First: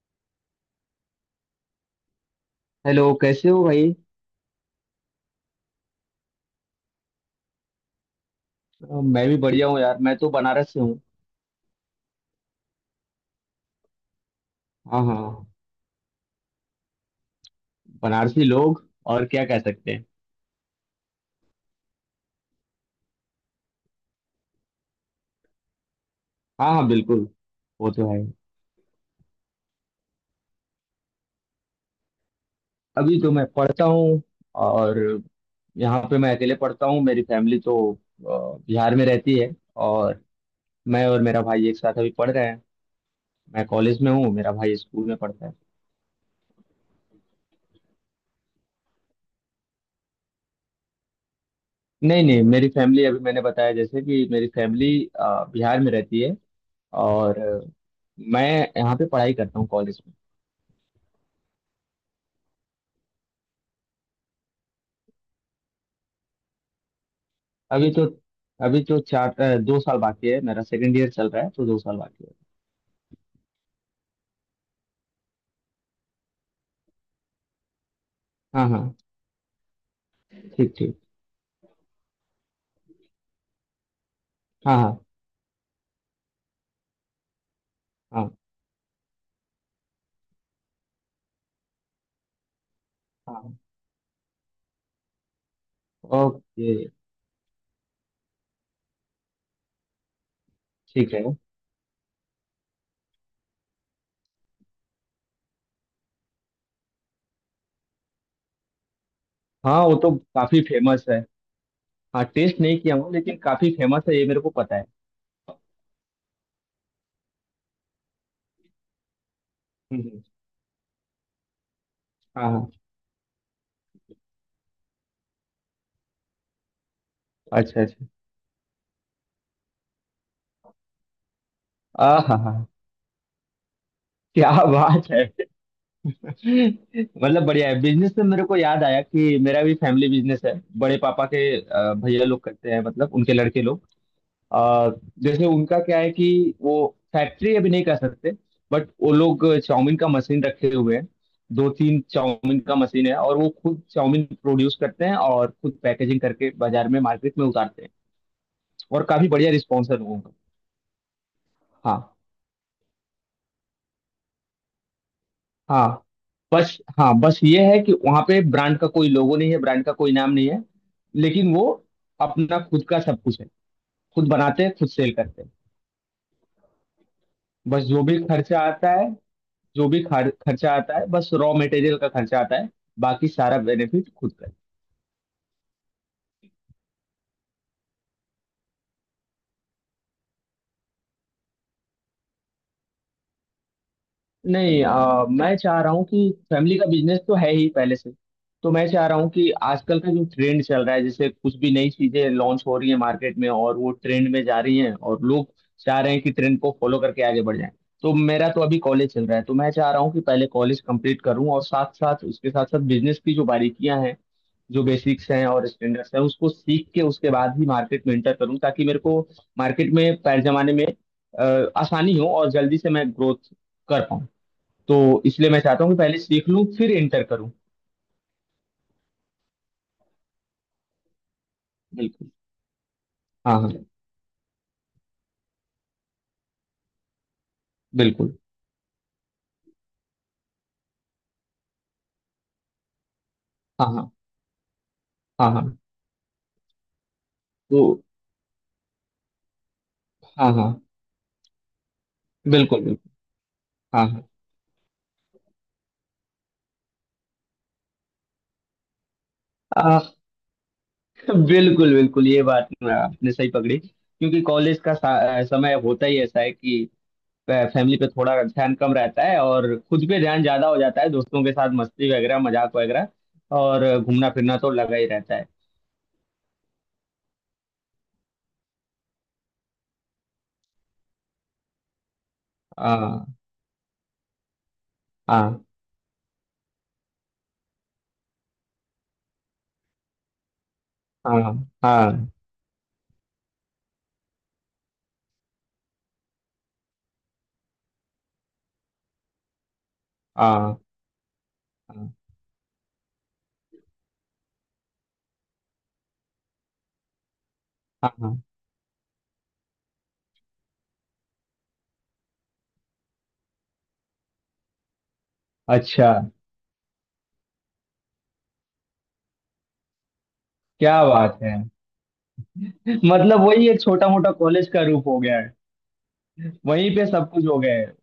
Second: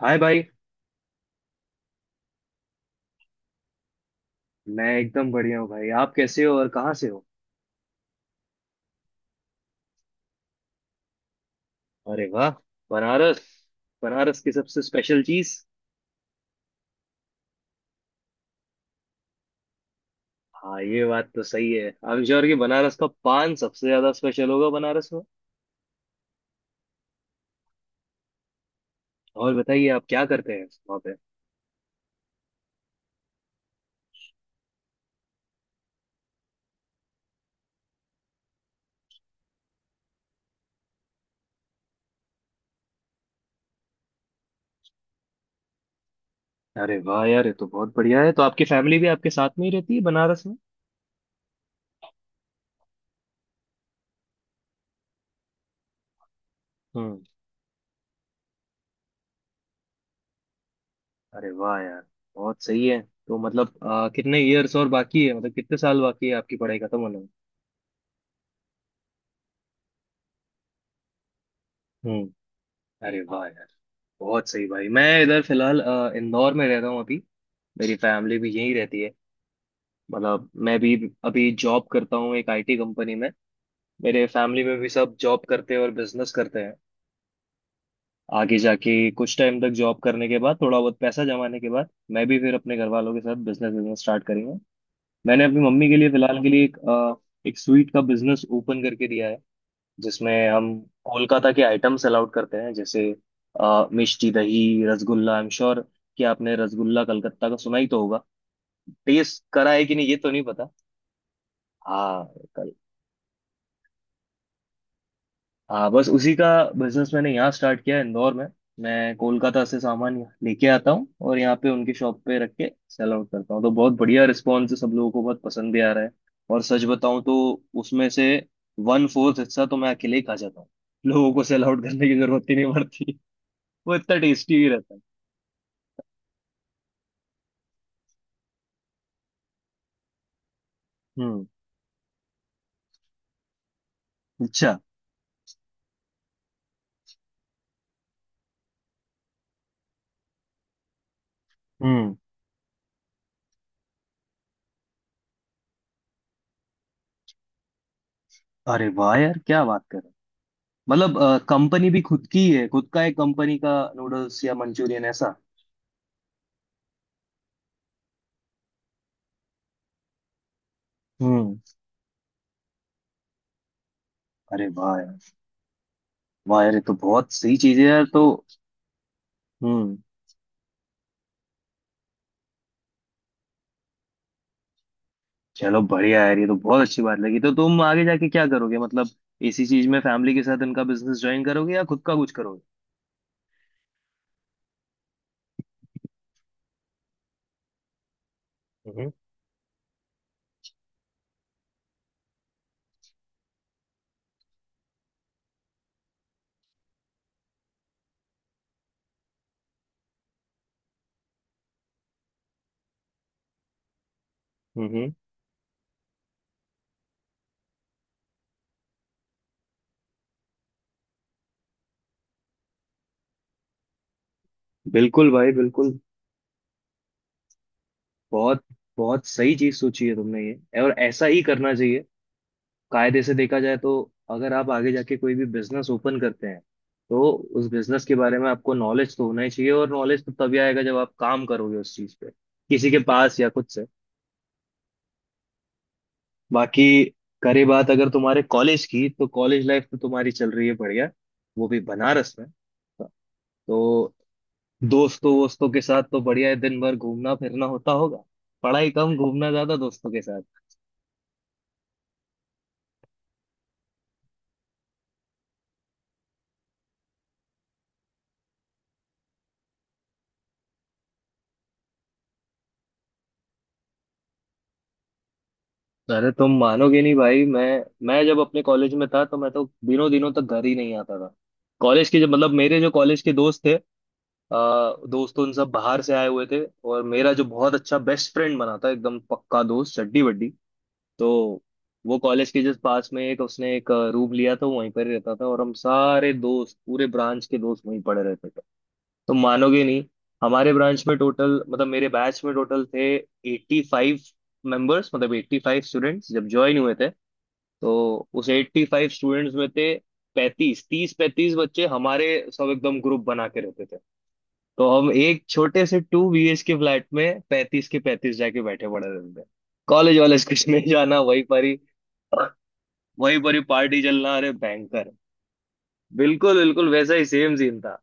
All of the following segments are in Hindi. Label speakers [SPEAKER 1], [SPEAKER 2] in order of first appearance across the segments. [SPEAKER 1] हाय भाई।
[SPEAKER 2] हेलो कैसे हो भाई।
[SPEAKER 1] मैं एकदम बढ़िया हूँ भाई, आप कैसे हो और कहाँ से हो?
[SPEAKER 2] मैं भी बढ़िया हूँ यार मैं तो बनारस से हूँ।
[SPEAKER 1] अरे वाह, बनारस। बनारस की सबसे
[SPEAKER 2] हाँ हाँ।
[SPEAKER 1] स्पेशल चीज?
[SPEAKER 2] बनारसी लोग और क्या कह सकते हैं।
[SPEAKER 1] हाँ, ये बात तो सही है, आई एम श्योर कि बनारस का पान सबसे ज्यादा स्पेशल होगा बनारस में।
[SPEAKER 2] हाँ हाँ बिल्कुल। वो तो है।
[SPEAKER 1] और बताइए आप क्या करते हैं वहाँ पे?
[SPEAKER 2] अभी तो मैं पढ़ता हूँ। और यहाँ पे मैं अकेले पढ़ता हूँ मेरी फैमिली तो बिहार में रहती है। और मैं और मेरा भाई एक साथ अभी पढ़ रहे हैं। मैं कॉलेज में हूँ मेरा भाई स्कूल में पढ़ता है।
[SPEAKER 1] अरे वाह यार, ये तो बहुत बढ़िया है। तो आपकी फैमिली भी आपके साथ में ही रहती है बनारस में?
[SPEAKER 2] नहीं नहीं मेरी फैमिली अभी मैंने बताया जैसे कि मेरी फैमिली बिहार में रहती है।
[SPEAKER 1] हम्म।
[SPEAKER 2] और मैं यहाँ पे पढ़ाई करता हूँ कॉलेज में।
[SPEAKER 1] अरे वाह यार, बहुत सही है। तो मतलब कितने ईयर्स और बाकी है, मतलब कितने साल बाकी है आपकी पढ़ाई खत्म होने में?
[SPEAKER 2] अभी तो अभी तो 2 साल बाकी है मेरा सेकंड ईयर चल रहा है तो 2 साल बाकी है।
[SPEAKER 1] हम्म। अरे वाह यार, बहुत सही भाई। मैं इधर फिलहाल इंदौर में रह रहा हूँ अभी। मेरी फैमिली भी
[SPEAKER 2] हाँ
[SPEAKER 1] यहीं
[SPEAKER 2] हाँ।
[SPEAKER 1] रहती है। मतलब
[SPEAKER 2] ठीक
[SPEAKER 1] मैं भी
[SPEAKER 2] ठीक।
[SPEAKER 1] अभी जॉब करता हूँ एक IT कंपनी में। मेरे फैमिली
[SPEAKER 2] हाँ
[SPEAKER 1] में भी
[SPEAKER 2] हाँ।
[SPEAKER 1] सब जॉब करते हैं और बिजनेस करते हैं।
[SPEAKER 2] हाँ
[SPEAKER 1] आगे जाके कुछ टाइम तक जॉब करने के बाद, थोड़ा बहुत पैसा जमाने के बाद, मैं भी फिर अपने घर वालों के साथ
[SPEAKER 2] हाँ।
[SPEAKER 1] बिजनेस बिजनेस स्टार्ट करूंगा। मैंने अपनी मम्मी के लिए फिलहाल के लिए
[SPEAKER 2] ओके।
[SPEAKER 1] एक स्वीट का बिजनेस ओपन करके दिया है, जिसमें हम
[SPEAKER 2] ठीक है।
[SPEAKER 1] कोलकाता के आइटम्स अलाउड करते हैं, जैसे मिष्टी dahi, rasgulla. I am sure कि आपने रसगुल्ला कलकत्ता का सुना ही तो होगा। टेस्ट करा
[SPEAKER 2] हाँ
[SPEAKER 1] है
[SPEAKER 2] वो
[SPEAKER 1] कि नहीं
[SPEAKER 2] तो
[SPEAKER 1] ये तो नहीं।
[SPEAKER 2] काफी फेमस है।
[SPEAKER 1] हाँ,
[SPEAKER 2] हाँ टेस्ट
[SPEAKER 1] कल।
[SPEAKER 2] नहीं किया हूँ लेकिन काफी फेमस है ये मेरे को पता है।
[SPEAKER 1] हाँ, बस उसी का बिजनेस मैंने यहाँ स्टार्ट किया है, इंदौर में। मैं कोलकाता से सामान
[SPEAKER 2] हम्म।
[SPEAKER 1] लेके आता हूँ और यहाँ पे उनकी शॉप पे रख
[SPEAKER 2] हाँ हाँ।
[SPEAKER 1] के सेल आउट करता हूँ। तो बहुत बढ़िया रिस्पॉन्स है, सब लोगों को बहुत पसंद भी आ रहा है। और सच बताऊँ तो
[SPEAKER 2] अच्छा अच्छा।
[SPEAKER 1] उसमें से 1/4 हिस्सा तो मैं अकेले ही खा जाता हूँ। लोगों को सेल आउट करने
[SPEAKER 2] आ
[SPEAKER 1] की
[SPEAKER 2] हाँ
[SPEAKER 1] जरूरत ही
[SPEAKER 2] हाँ।
[SPEAKER 1] नहीं पड़ती। वो इतना
[SPEAKER 2] क्या
[SPEAKER 1] टेस्टी ही रहता है।
[SPEAKER 2] बात है। मतलब बढ़िया है बिजनेस से मेरे को याद आया कि मेरा भी फैमिली बिजनेस है। बड़े पापा के
[SPEAKER 1] हम्म।
[SPEAKER 2] भैया लोग करते हैं मतलब उनके लड़के लोग।
[SPEAKER 1] अच्छा।
[SPEAKER 2] आ, जैसे उनका क्या है कि वो फैक्ट्री अभी नहीं कर सकते। बट वो लोग चाउमीन का मशीन रखे हुए हैं। 2-3
[SPEAKER 1] हम्म।
[SPEAKER 2] चाउमीन का मशीन है और वो खुद चाउमीन प्रोड्यूस करते हैं और खुद पैकेजिंग करके बाजार में मार्केट में उतारते हैं।
[SPEAKER 1] अरे
[SPEAKER 2] और
[SPEAKER 1] वाह
[SPEAKER 2] काफी
[SPEAKER 1] यार,
[SPEAKER 2] बढ़िया
[SPEAKER 1] क्या बात
[SPEAKER 2] रिस्पॉन्स है
[SPEAKER 1] कर रहे
[SPEAKER 2] लोगों का।
[SPEAKER 1] हो! मतलब कंपनी
[SPEAKER 2] हाँ
[SPEAKER 1] भी खुद की है, खुद का एक कंपनी का नूडल्स या मंचूरियन ऐसा?
[SPEAKER 2] हाँ। बस हाँ बस ये है कि वहाँ पे ब्रांड का कोई लोगो नहीं है ब्रांड का कोई नाम नहीं है। लेकिन
[SPEAKER 1] हम्म।
[SPEAKER 2] वो अपना खुद का सब कुछ है। खुद बनाते
[SPEAKER 1] अरे
[SPEAKER 2] हैं खुद
[SPEAKER 1] वाह
[SPEAKER 2] सेल
[SPEAKER 1] यार,
[SPEAKER 2] करते हैं।
[SPEAKER 1] वाह यार, ये तो बहुत सही चीज
[SPEAKER 2] बस
[SPEAKER 1] है
[SPEAKER 2] जो
[SPEAKER 1] यार।
[SPEAKER 2] भी
[SPEAKER 1] तो
[SPEAKER 2] खर्चा आता है जो
[SPEAKER 1] हम्म,
[SPEAKER 2] भी खर्चा आता है बस रॉ मटेरियल का खर्चा आता है। बाकी सारा बेनिफिट खुद का।
[SPEAKER 1] चलो बढ़िया यार, ये तो बहुत अच्छी बात लगी। तो तुम आगे जाके क्या करोगे? मतलब इसी चीज में फैमिली के साथ इनका बिजनेस ज्वाइन करोगे या खुद का कुछ करोगे?
[SPEAKER 2] नहीं मैं चाह रहा हूँ कि फैमिली का बिजनेस तो है ही पहले से। तो मैं चाह
[SPEAKER 1] हम्म
[SPEAKER 2] रहा हूँ कि आजकल का जो ट्रेंड चल रहा है जैसे कुछ भी नई चीजें लॉन्च हो रही है मार्केट में और वो ट्रेंड में जा रही हैं और लोग चाह रहे हैं कि ट्रेंड को फॉलो करके आगे बढ़ जाएं। तो मेरा तो अभी कॉलेज चल रहा है तो मैं चाह रहा हूँ कि पहले कॉलेज कंप्लीट करूँ और साथ साथ उसके साथ साथ बिजनेस की जो बारीकियां हैं जो
[SPEAKER 1] हम्म।
[SPEAKER 2] बेसिक्स हैं और स्टैंडर्ड्स हैं उसको सीख के उसके बाद ही मार्केट में एंटर करूँ ताकि मेरे को मार्केट में पैर जमाने में आसानी हो और जल्दी से मैं ग्रोथ कर पाऊँ। तो
[SPEAKER 1] बिल्कुल
[SPEAKER 2] इसलिए
[SPEAKER 1] भाई
[SPEAKER 2] मैं चाहता हूँ
[SPEAKER 1] बिल्कुल।
[SPEAKER 2] कि पहले सीख लूँ फिर इंटर करूँ।
[SPEAKER 1] बहुत बहुत सही चीज सोची है तुमने ये, और ऐसा ही करना चाहिए।
[SPEAKER 2] बिल्कुल।
[SPEAKER 1] कायदे से देखा
[SPEAKER 2] हाँ
[SPEAKER 1] जाए
[SPEAKER 2] हाँ।
[SPEAKER 1] तो, अगर आप आगे जाके कोई भी बिजनेस ओपन करते हैं, तो उस बिजनेस के
[SPEAKER 2] बिल्कुल।
[SPEAKER 1] बारे में आपको नॉलेज तो होना ही चाहिए। और नॉलेज तो तभी आएगा जब आप काम करोगे उस चीज पे, किसी के पास या खुद से।
[SPEAKER 2] हाँ हाँ। हाँ हाँ।
[SPEAKER 1] बाकी करे
[SPEAKER 2] तो
[SPEAKER 1] बात अगर तुम्हारे कॉलेज की, तो कॉलेज लाइफ तो तुम्हारी चल
[SPEAKER 2] हाँ
[SPEAKER 1] रही है
[SPEAKER 2] हाँ।
[SPEAKER 1] बढ़िया, वो भी बनारस में।
[SPEAKER 2] बिल्कुल बिल्कुल। हाँ
[SPEAKER 1] तो
[SPEAKER 2] हाँ।
[SPEAKER 1] दोस्तों वोस्तों के साथ तो बढ़िया है, दिन भर घूमना फिरना होता होगा। पढ़ाई कम, घूमना ज्यादा
[SPEAKER 2] आ,
[SPEAKER 1] दोस्तों के साथ।
[SPEAKER 2] बिल्कुल बिल्कुल ये बात आपने सही पकड़ी क्योंकि कॉलेज का समय होता ही ऐसा है कि फैमिली पे थोड़ा ध्यान कम रहता है और खुद पे ध्यान ज्यादा हो जाता है दोस्तों के साथ मस्ती वगैरह मजाक वगैरह और घूमना फिरना तो लगा ही रहता है।
[SPEAKER 1] तो अरे तुम मानोगे नहीं भाई, मैं जब अपने कॉलेज में था तो मैं तो दिनों दिनों तक घर ही नहीं आता था। कॉलेज के जब, मतलब मेरे जो कॉलेज के
[SPEAKER 2] हाँ
[SPEAKER 1] दोस्त थे, आ, दोस्त उन
[SPEAKER 2] हाँ।
[SPEAKER 1] सब बाहर से आए हुए थे। और मेरा जो बहुत अच्छा बेस्ट फ्रेंड बना था, एकदम पक्का दोस्त, चड्डी बड्डी। तो
[SPEAKER 2] हाँ
[SPEAKER 1] वो
[SPEAKER 2] हाँ।
[SPEAKER 1] कॉलेज के जस्ट पास में एक उसने एक रूम लिया था, वो वहीं पर ही रहता था, और हम सारे दोस्त, पूरे ब्रांच के दोस्त वहीं पड़े रहते थे। तो मानोगे नहीं, हमारे
[SPEAKER 2] हाँ
[SPEAKER 1] ब्रांच में टोटल, मतलब मेरे बैच में टोटल थे 85 मेंबर्स, मतलब 85 स्टूडेंट्स जब ज्वाइन हुए थे। तो
[SPEAKER 2] हाँ। हाँ
[SPEAKER 1] उस 85 स्टूडेंट्स में थे 35, 30 35 बच्चे हमारे, सब एकदम ग्रुप बना के रहते थे। तो हम एक छोटे से
[SPEAKER 2] अच्छा।
[SPEAKER 1] 2 BH के फ्लैट में 35 के 35 जाके बैठे पड़े रहते थे। कॉलेज वॉलेज कुछ नहीं।
[SPEAKER 2] क्या
[SPEAKER 1] जाना
[SPEAKER 2] बात
[SPEAKER 1] वहीं
[SPEAKER 2] है।
[SPEAKER 1] पर ही, वहीं
[SPEAKER 2] मतलब
[SPEAKER 1] पर ही
[SPEAKER 2] वही एक
[SPEAKER 1] पार्टी
[SPEAKER 2] छोटा मोटा
[SPEAKER 1] चलना, अरे
[SPEAKER 2] कॉलेज का रूप
[SPEAKER 1] भयंकर!
[SPEAKER 2] हो गया है।
[SPEAKER 1] बिल्कुल बिल्कुल
[SPEAKER 2] वहीं पे
[SPEAKER 1] वैसा ही
[SPEAKER 2] सब कुछ
[SPEAKER 1] सेम
[SPEAKER 2] हो गया
[SPEAKER 1] सीन
[SPEAKER 2] है।
[SPEAKER 1] था।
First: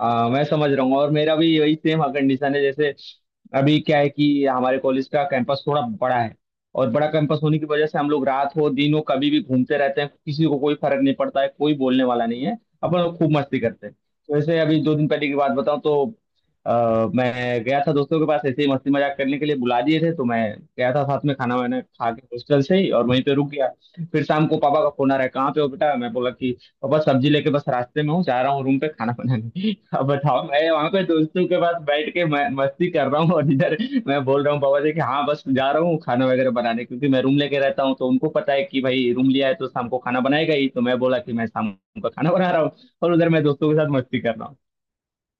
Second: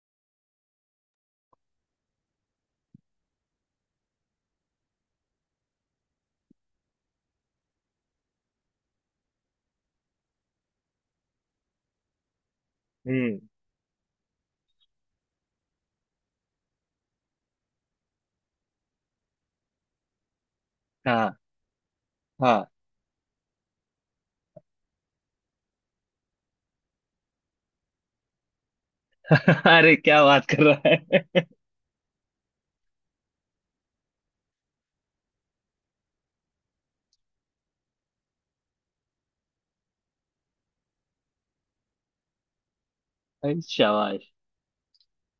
[SPEAKER 2] मैं समझ रहा हूँ और मेरा भी यही सेम कंडीशन है जैसे अभी क्या है कि हमारे कॉलेज का कैंपस थोड़ा बड़ा है। और बड़ा कैंपस होने की वजह से हम लोग रात हो दिन हो कभी भी घूमते रहते हैं किसी को कोई फर्क नहीं पड़ता है कोई बोलने वाला नहीं है। अपन लोग खूब
[SPEAKER 1] हम्म।
[SPEAKER 2] मस्ती करते हैं। तो ऐसे अभी 2 दिन पहले की बात बताऊं तो मैं गया था दोस्तों के पास ऐसे ही मस्ती मजाक करने के लिए बुला दिए थे तो मैं गया था साथ में
[SPEAKER 1] हाँ
[SPEAKER 2] खाना वाना खा के हॉस्टल
[SPEAKER 1] हाँ।
[SPEAKER 2] से ही और वहीं पे रुक गया। फिर शाम को पापा का फोन आ रहा है कहाँ पे हो बेटा मैं बोला कि और बस सब्जी लेके बस रास्ते में हूँ जा रहा हूँ रूम पे खाना बनाने।
[SPEAKER 1] अरे
[SPEAKER 2] अब
[SPEAKER 1] क्या
[SPEAKER 2] बताओ
[SPEAKER 1] बात कर
[SPEAKER 2] मैं
[SPEAKER 1] रहा
[SPEAKER 2] वहां पे
[SPEAKER 1] है!
[SPEAKER 2] दोस्तों के पास बैठ के मैं मस्ती कर रहा हूँ और इधर मैं बोल रहा हूँ बाबा जी कि हाँ बस जा रहा हूँ खाना वगैरह बनाने क्योंकि मैं रूम लेके रहता हूँ तो उनको पता है कि भाई रूम लिया है तो शाम को खाना बनाएगा ही तो मैं बोला कि मैं शाम को खाना बना रहा हूँ। और उधर मैं
[SPEAKER 1] अरे
[SPEAKER 2] दोस्तों के साथ मस्ती
[SPEAKER 1] शाबाश!
[SPEAKER 2] कर रहा हूँ।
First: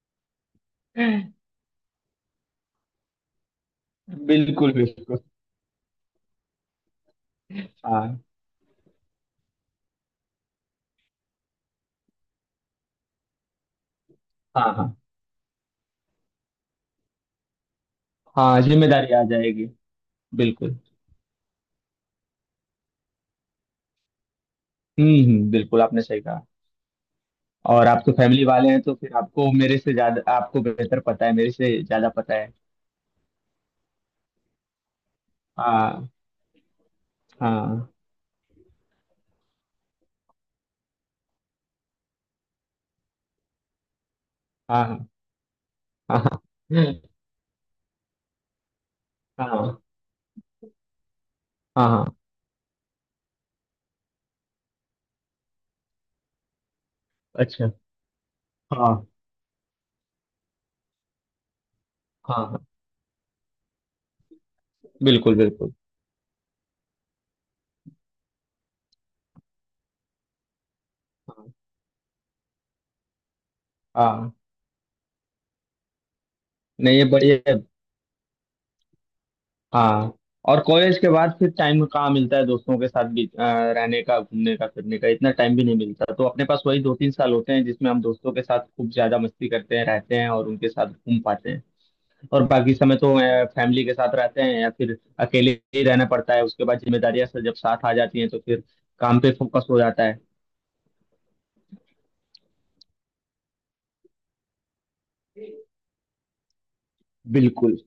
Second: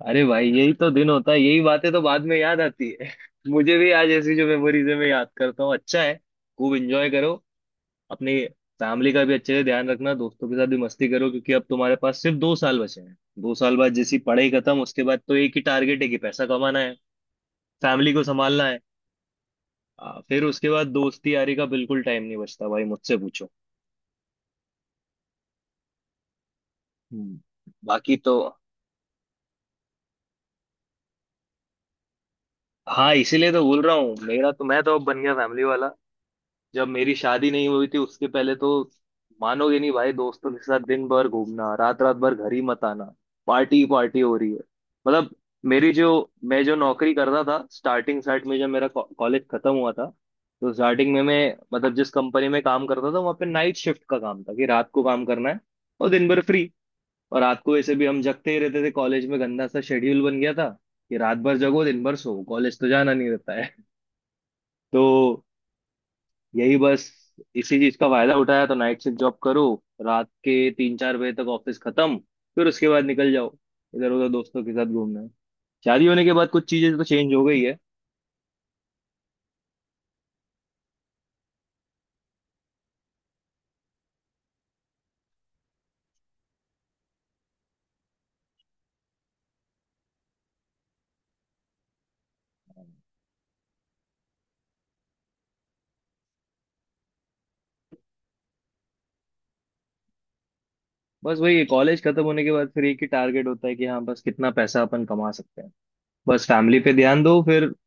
[SPEAKER 1] अरे भाई, यही तो दिन होता है, यही बातें तो बाद में याद आती है। मुझे भी आज ऐसी जो
[SPEAKER 2] बिल्कुल
[SPEAKER 1] मेमोरीज है मैं
[SPEAKER 2] बिल्कुल।
[SPEAKER 1] याद करता हूँ, अच्छा है। खूब एंजॉय करो
[SPEAKER 2] हाँ
[SPEAKER 1] अपनी। फैमिली का भी अच्छे से ध्यान रखना, दोस्तों के साथ भी मस्ती करो, क्योंकि अब तुम्हारे पास सिर्फ 2 साल बचे हैं। दो साल बाद जैसी पढ़ाई
[SPEAKER 2] हाँ।
[SPEAKER 1] खत्म,
[SPEAKER 2] हाँ
[SPEAKER 1] उसके बाद तो एक ही टारगेट है कि पैसा कमाना है, फैमिली को
[SPEAKER 2] हाँ।
[SPEAKER 1] संभालना है।
[SPEAKER 2] जिम्मेदारी आ जाएगी।
[SPEAKER 1] हाँ, फिर उसके
[SPEAKER 2] बिल्कुल।
[SPEAKER 1] बाद दोस्ती यारी का बिल्कुल टाइम नहीं बचता भाई, मुझसे पूछो।
[SPEAKER 2] बिल्कुल आपने सही कहा।
[SPEAKER 1] हम्म,
[SPEAKER 2] और आप तो
[SPEAKER 1] बाकी तो।
[SPEAKER 2] फैमिली वाले हैं तो फिर आपको मेरे से ज्यादा आपको बेहतर पता है मेरे से ज्यादा पता है।
[SPEAKER 1] हाँ, इसीलिए तो बोल रहा हूँ, मेरा तो, मैं तो अब बन गया फैमिली वाला।
[SPEAKER 2] हाँ
[SPEAKER 1] जब मेरी शादी नहीं
[SPEAKER 2] हाँ।
[SPEAKER 1] हुई थी उसके पहले तो, मानोगे नहीं भाई, दोस्तों के साथ दिन भर घूमना, रात रात भर घर ही मत आना, पार्टी पार्टी हो रही है।
[SPEAKER 2] हाँ हाँ।
[SPEAKER 1] मतलब मेरी जो,
[SPEAKER 2] हाँ
[SPEAKER 1] मैं जो नौकरी करता था स्टार्टिंग स्टार्ट में जब मेरा कॉलेज खत्म
[SPEAKER 2] हाँ।
[SPEAKER 1] हुआ था, तो स्टार्टिंग में मैं,
[SPEAKER 2] हाँ
[SPEAKER 1] मतलब
[SPEAKER 2] हाँ।
[SPEAKER 1] जिस कंपनी में काम करता था, वहाँ पे नाइट शिफ्ट का काम था कि रात को काम करना है। और दिन भर फ्री। और रात
[SPEAKER 2] अच्छा।
[SPEAKER 1] को ऐसे भी हम जगते ही रहते थे
[SPEAKER 2] हाँ
[SPEAKER 1] कॉलेज में, गंदा सा शेड्यूल बन गया था कि रात भर जगो, दिन भर सो,
[SPEAKER 2] हाँ हाँ।
[SPEAKER 1] कॉलेज तो जाना नहीं रहता है।
[SPEAKER 2] बिल्कुल
[SPEAKER 1] तो
[SPEAKER 2] बिल्कुल।
[SPEAKER 1] यही बस, इसी चीज का फायदा उठाया तो नाइट शिफ्ट जॉब करो, रात के 3 4 बजे
[SPEAKER 2] हाँ
[SPEAKER 1] तक ऑफिस खत्म, फिर उसके बाद निकल जाओ इधर उधर,
[SPEAKER 2] हाँ।
[SPEAKER 1] दोस्तों के साथ घूमना है। शादी होने के बाद कुछ चीजें
[SPEAKER 2] नहीं
[SPEAKER 1] तो
[SPEAKER 2] ये
[SPEAKER 1] चेंज
[SPEAKER 2] बढ़िया
[SPEAKER 1] हो
[SPEAKER 2] है।
[SPEAKER 1] गई है।
[SPEAKER 2] हाँ और कॉलेज के बाद फिर टाइम कहाँ मिलता है दोस्तों के साथ भी रहने का घूमने का फिरने का इतना टाइम भी नहीं मिलता तो अपने पास वही 2-3 साल होते हैं जिसमें हम दोस्तों के साथ खूब ज्यादा मस्ती करते हैं रहते हैं और उनके साथ घूम पाते हैं। और बाकी समय तो फैमिली के साथ रहते हैं या फिर अकेले ही रहना पड़ता है उसके बाद जिम्मेदारियां सब जब साथ आ जाती हैं तो फिर काम पे फोकस हो जाता है।
[SPEAKER 1] बस वही, कॉलेज खत्म होने के बाद फिर एक ही टारगेट होता है कि हाँ बस कितना पैसा अपन कमा सकते हैं, बस फैमिली पे ध्यान दो। फिर
[SPEAKER 2] बिल्कुल।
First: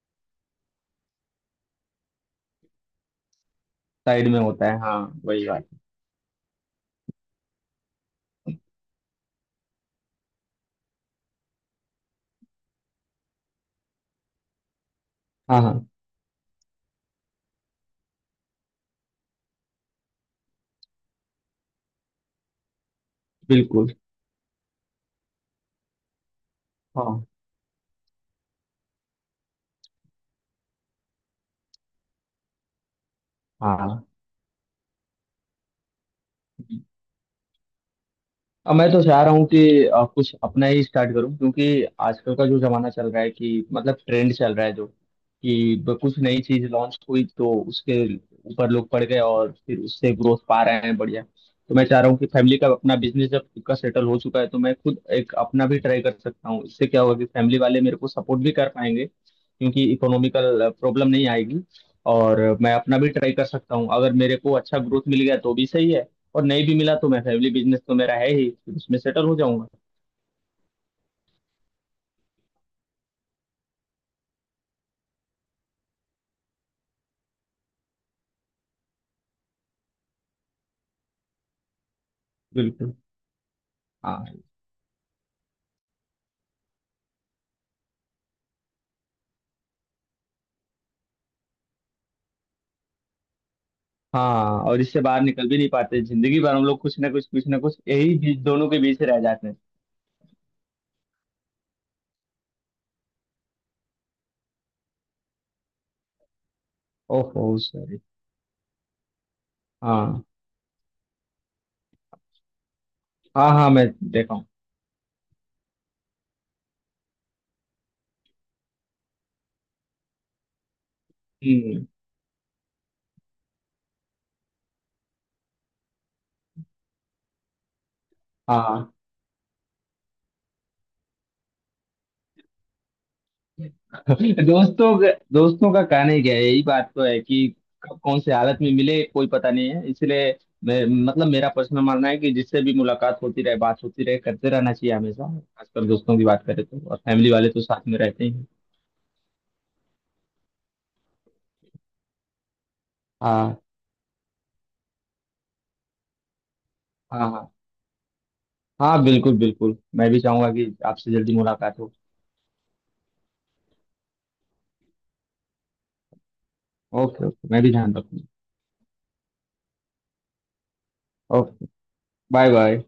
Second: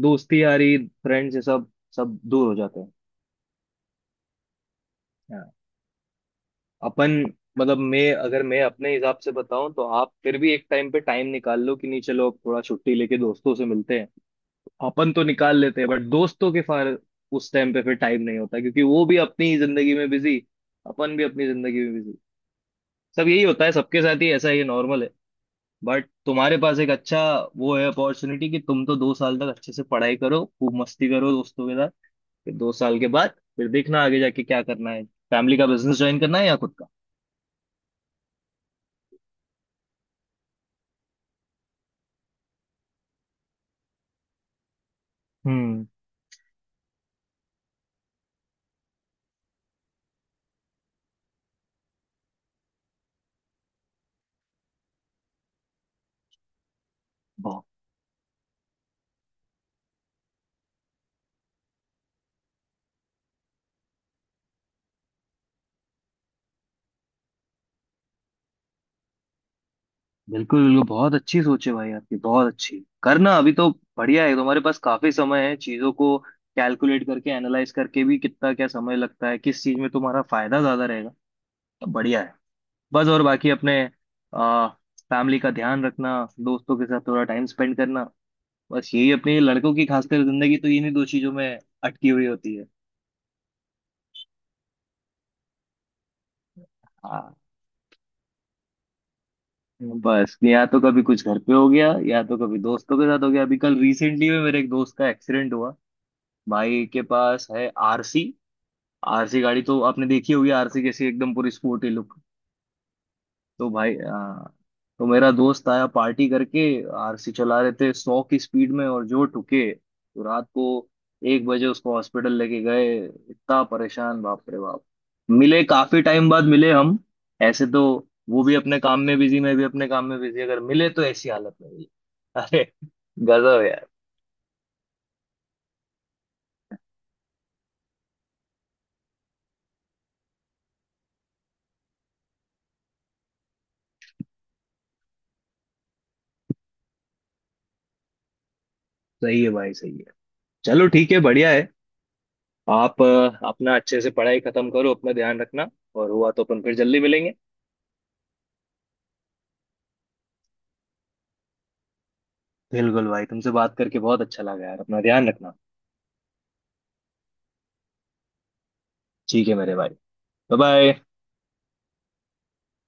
[SPEAKER 1] दोस्ती यारी, फ्रेंड्स, ये सब सब दूर हो जाते हैं।
[SPEAKER 2] साइड में होता है हाँ। वही
[SPEAKER 1] हाँ।
[SPEAKER 2] बात।
[SPEAKER 1] अपन, मतलब मैं, अगर मैं अपने हिसाब से बताऊं तो आप फिर भी एक टाइम पे टाइम निकाल लो कि नहीं चलो अब थोड़ा छुट्टी लेके दोस्तों से मिलते हैं। अपन तो निकाल
[SPEAKER 2] हाँ
[SPEAKER 1] लेते
[SPEAKER 2] हाँ।
[SPEAKER 1] हैं बट दोस्तों के फार, उस टाइम पे फिर टाइम नहीं होता, क्योंकि वो भी अपनी जिंदगी में बिजी, अपन भी अपनी जिंदगी में बिजी। सब यही होता है,
[SPEAKER 2] बिल्कुल।
[SPEAKER 1] सबके साथ ही ऐसा ही नॉर्मल है। बट तुम्हारे पास एक अच्छा
[SPEAKER 2] हाँ
[SPEAKER 1] वो है अपॉर्चुनिटी कि तुम तो 2 साल तक अच्छे से पढ़ाई करो, खूब मस्ती करो दोस्तों के साथ। फिर 2 साल के बाद फिर देखना
[SPEAKER 2] हाँ।
[SPEAKER 1] आगे जाके क्या करना है, फैमिली का बिजनेस ज्वाइन करना है या खुद का।
[SPEAKER 2] अब मैं तो चाह रहा हूँ कि कुछ अपना ही स्टार्ट करूँ क्योंकि आजकल का जो जमाना चल रहा है कि मतलब ट्रेंड चल रहा है जो कि
[SPEAKER 1] हम्म।
[SPEAKER 2] कुछ नई चीज लॉन्च हुई तो उसके ऊपर लोग पड़ गए और फिर उससे ग्रोथ पा रहे हैं बढ़िया। तो मैं चाह रहा हूँ कि फैमिली का अपना बिजनेस जब खुद का सेटल हो चुका है तो मैं खुद एक अपना भी ट्राई कर सकता हूँ इससे क्या होगा कि फैमिली वाले मेरे को सपोर्ट भी कर पाएंगे क्योंकि इकोनॉमिकल प्रॉब्लम नहीं आएगी। और मैं अपना भी ट्राई कर सकता हूँ अगर मेरे को अच्छा ग्रोथ मिल गया तो भी सही है। और नहीं भी मिला तो मैं फैमिली बिजनेस तो मेरा है ही फिर उसमें सेटल हो जाऊंगा।
[SPEAKER 1] बिल्कुल बिल्कुल, बहुत अच्छी सोच है भाई आपकी, बहुत अच्छी करना। अभी तो बढ़िया है, तुम्हारे पास काफी समय है चीजों को कैलकुलेट करके, एनालाइज करके भी, कितना क्या समय लगता है, किस चीज में तुम्हारा फायदा ज्यादा रहेगा। तो बढ़िया है।
[SPEAKER 2] बिल्कुल।
[SPEAKER 1] बस, और बाकी अपने
[SPEAKER 2] हाँ
[SPEAKER 1] आ, फैमिली का ध्यान रखना, दोस्तों के साथ थोड़ा टाइम स्पेंड करना। बस यही अपनी लड़कों की खासकर जिंदगी तो इन्हीं दो चीजों में अटकी हुई होती है।
[SPEAKER 2] हाँ। और इससे बाहर निकल भी नहीं पाते जिंदगी भर हम लोग
[SPEAKER 1] हाँ,
[SPEAKER 2] कुछ ना कुछ यही बीच दोनों के बीच ही रह जाते हैं।
[SPEAKER 1] बस या तो कभी कुछ घर पे हो गया या तो कभी दोस्तों के साथ हो गया। अभी कल रिसेंटली में मेरे एक दोस्त का एक्सीडेंट हुआ। भाई के
[SPEAKER 2] ओहो
[SPEAKER 1] पास है
[SPEAKER 2] सॉरी।
[SPEAKER 1] RC। आरसी गाड़ी तो आपने
[SPEAKER 2] हाँ
[SPEAKER 1] देखी होगी, आरसी कैसी एकदम पूरी स्पोर्टी लुक।
[SPEAKER 2] हाँ।
[SPEAKER 1] तो
[SPEAKER 2] हाँ मैं
[SPEAKER 1] भाई
[SPEAKER 2] देखा हूँ।
[SPEAKER 1] तो मेरा दोस्त आया पार्टी करके, RC चला रहे थे 100 की स्पीड में, और जो ठुके तो रात को 1 बजे
[SPEAKER 2] हम्म।
[SPEAKER 1] उसको हॉस्पिटल लेके गए। इतना परेशान, बाप रे बाप। मिले काफी टाइम बाद मिले हम। ऐसे तो वो भी अपने
[SPEAKER 2] हाँ।
[SPEAKER 1] काम में बिजी, मैं भी अपने काम में बिजी, अगर मिले तो ऐसी हालत में मिले। अरे, गजब यार।
[SPEAKER 2] दोस्तों का कहना ही क्या है यही बात तो है कि कब कौन से हालत में मिले कोई पता नहीं है इसलिए मैं मतलब मेरा पर्सनल मानना है कि जिससे भी मुलाकात होती रहे बात होती रहे करते रहना चाहिए हमेशा खासकर दोस्तों की बात करें तो और फैमिली वाले तो साथ में रहते ही हैं।
[SPEAKER 1] सही है भाई, सही है। चलो ठीक है, बढ़िया है। आप
[SPEAKER 2] हाँ
[SPEAKER 1] अपना अच्छे से पढ़ाई खत्म करो, अपना ध्यान रखना। और हुआ तो अपन फिर जल्दी
[SPEAKER 2] हाँ।
[SPEAKER 1] मिलेंगे।
[SPEAKER 2] हाँ हाँ बिल्कुल बिल्कुल मैं भी चाहूंगा कि आपसे जल्दी मुलाकात हो।
[SPEAKER 1] बिल्कुल भाई, तुमसे बात करके बहुत अच्छा लगा यार, अपना ध्यान रखना।
[SPEAKER 2] ओके ओके मैं भी ध्यान रखूंगा।
[SPEAKER 1] ठीक है मेरे भाई, bye bye.
[SPEAKER 2] Okay bye bye.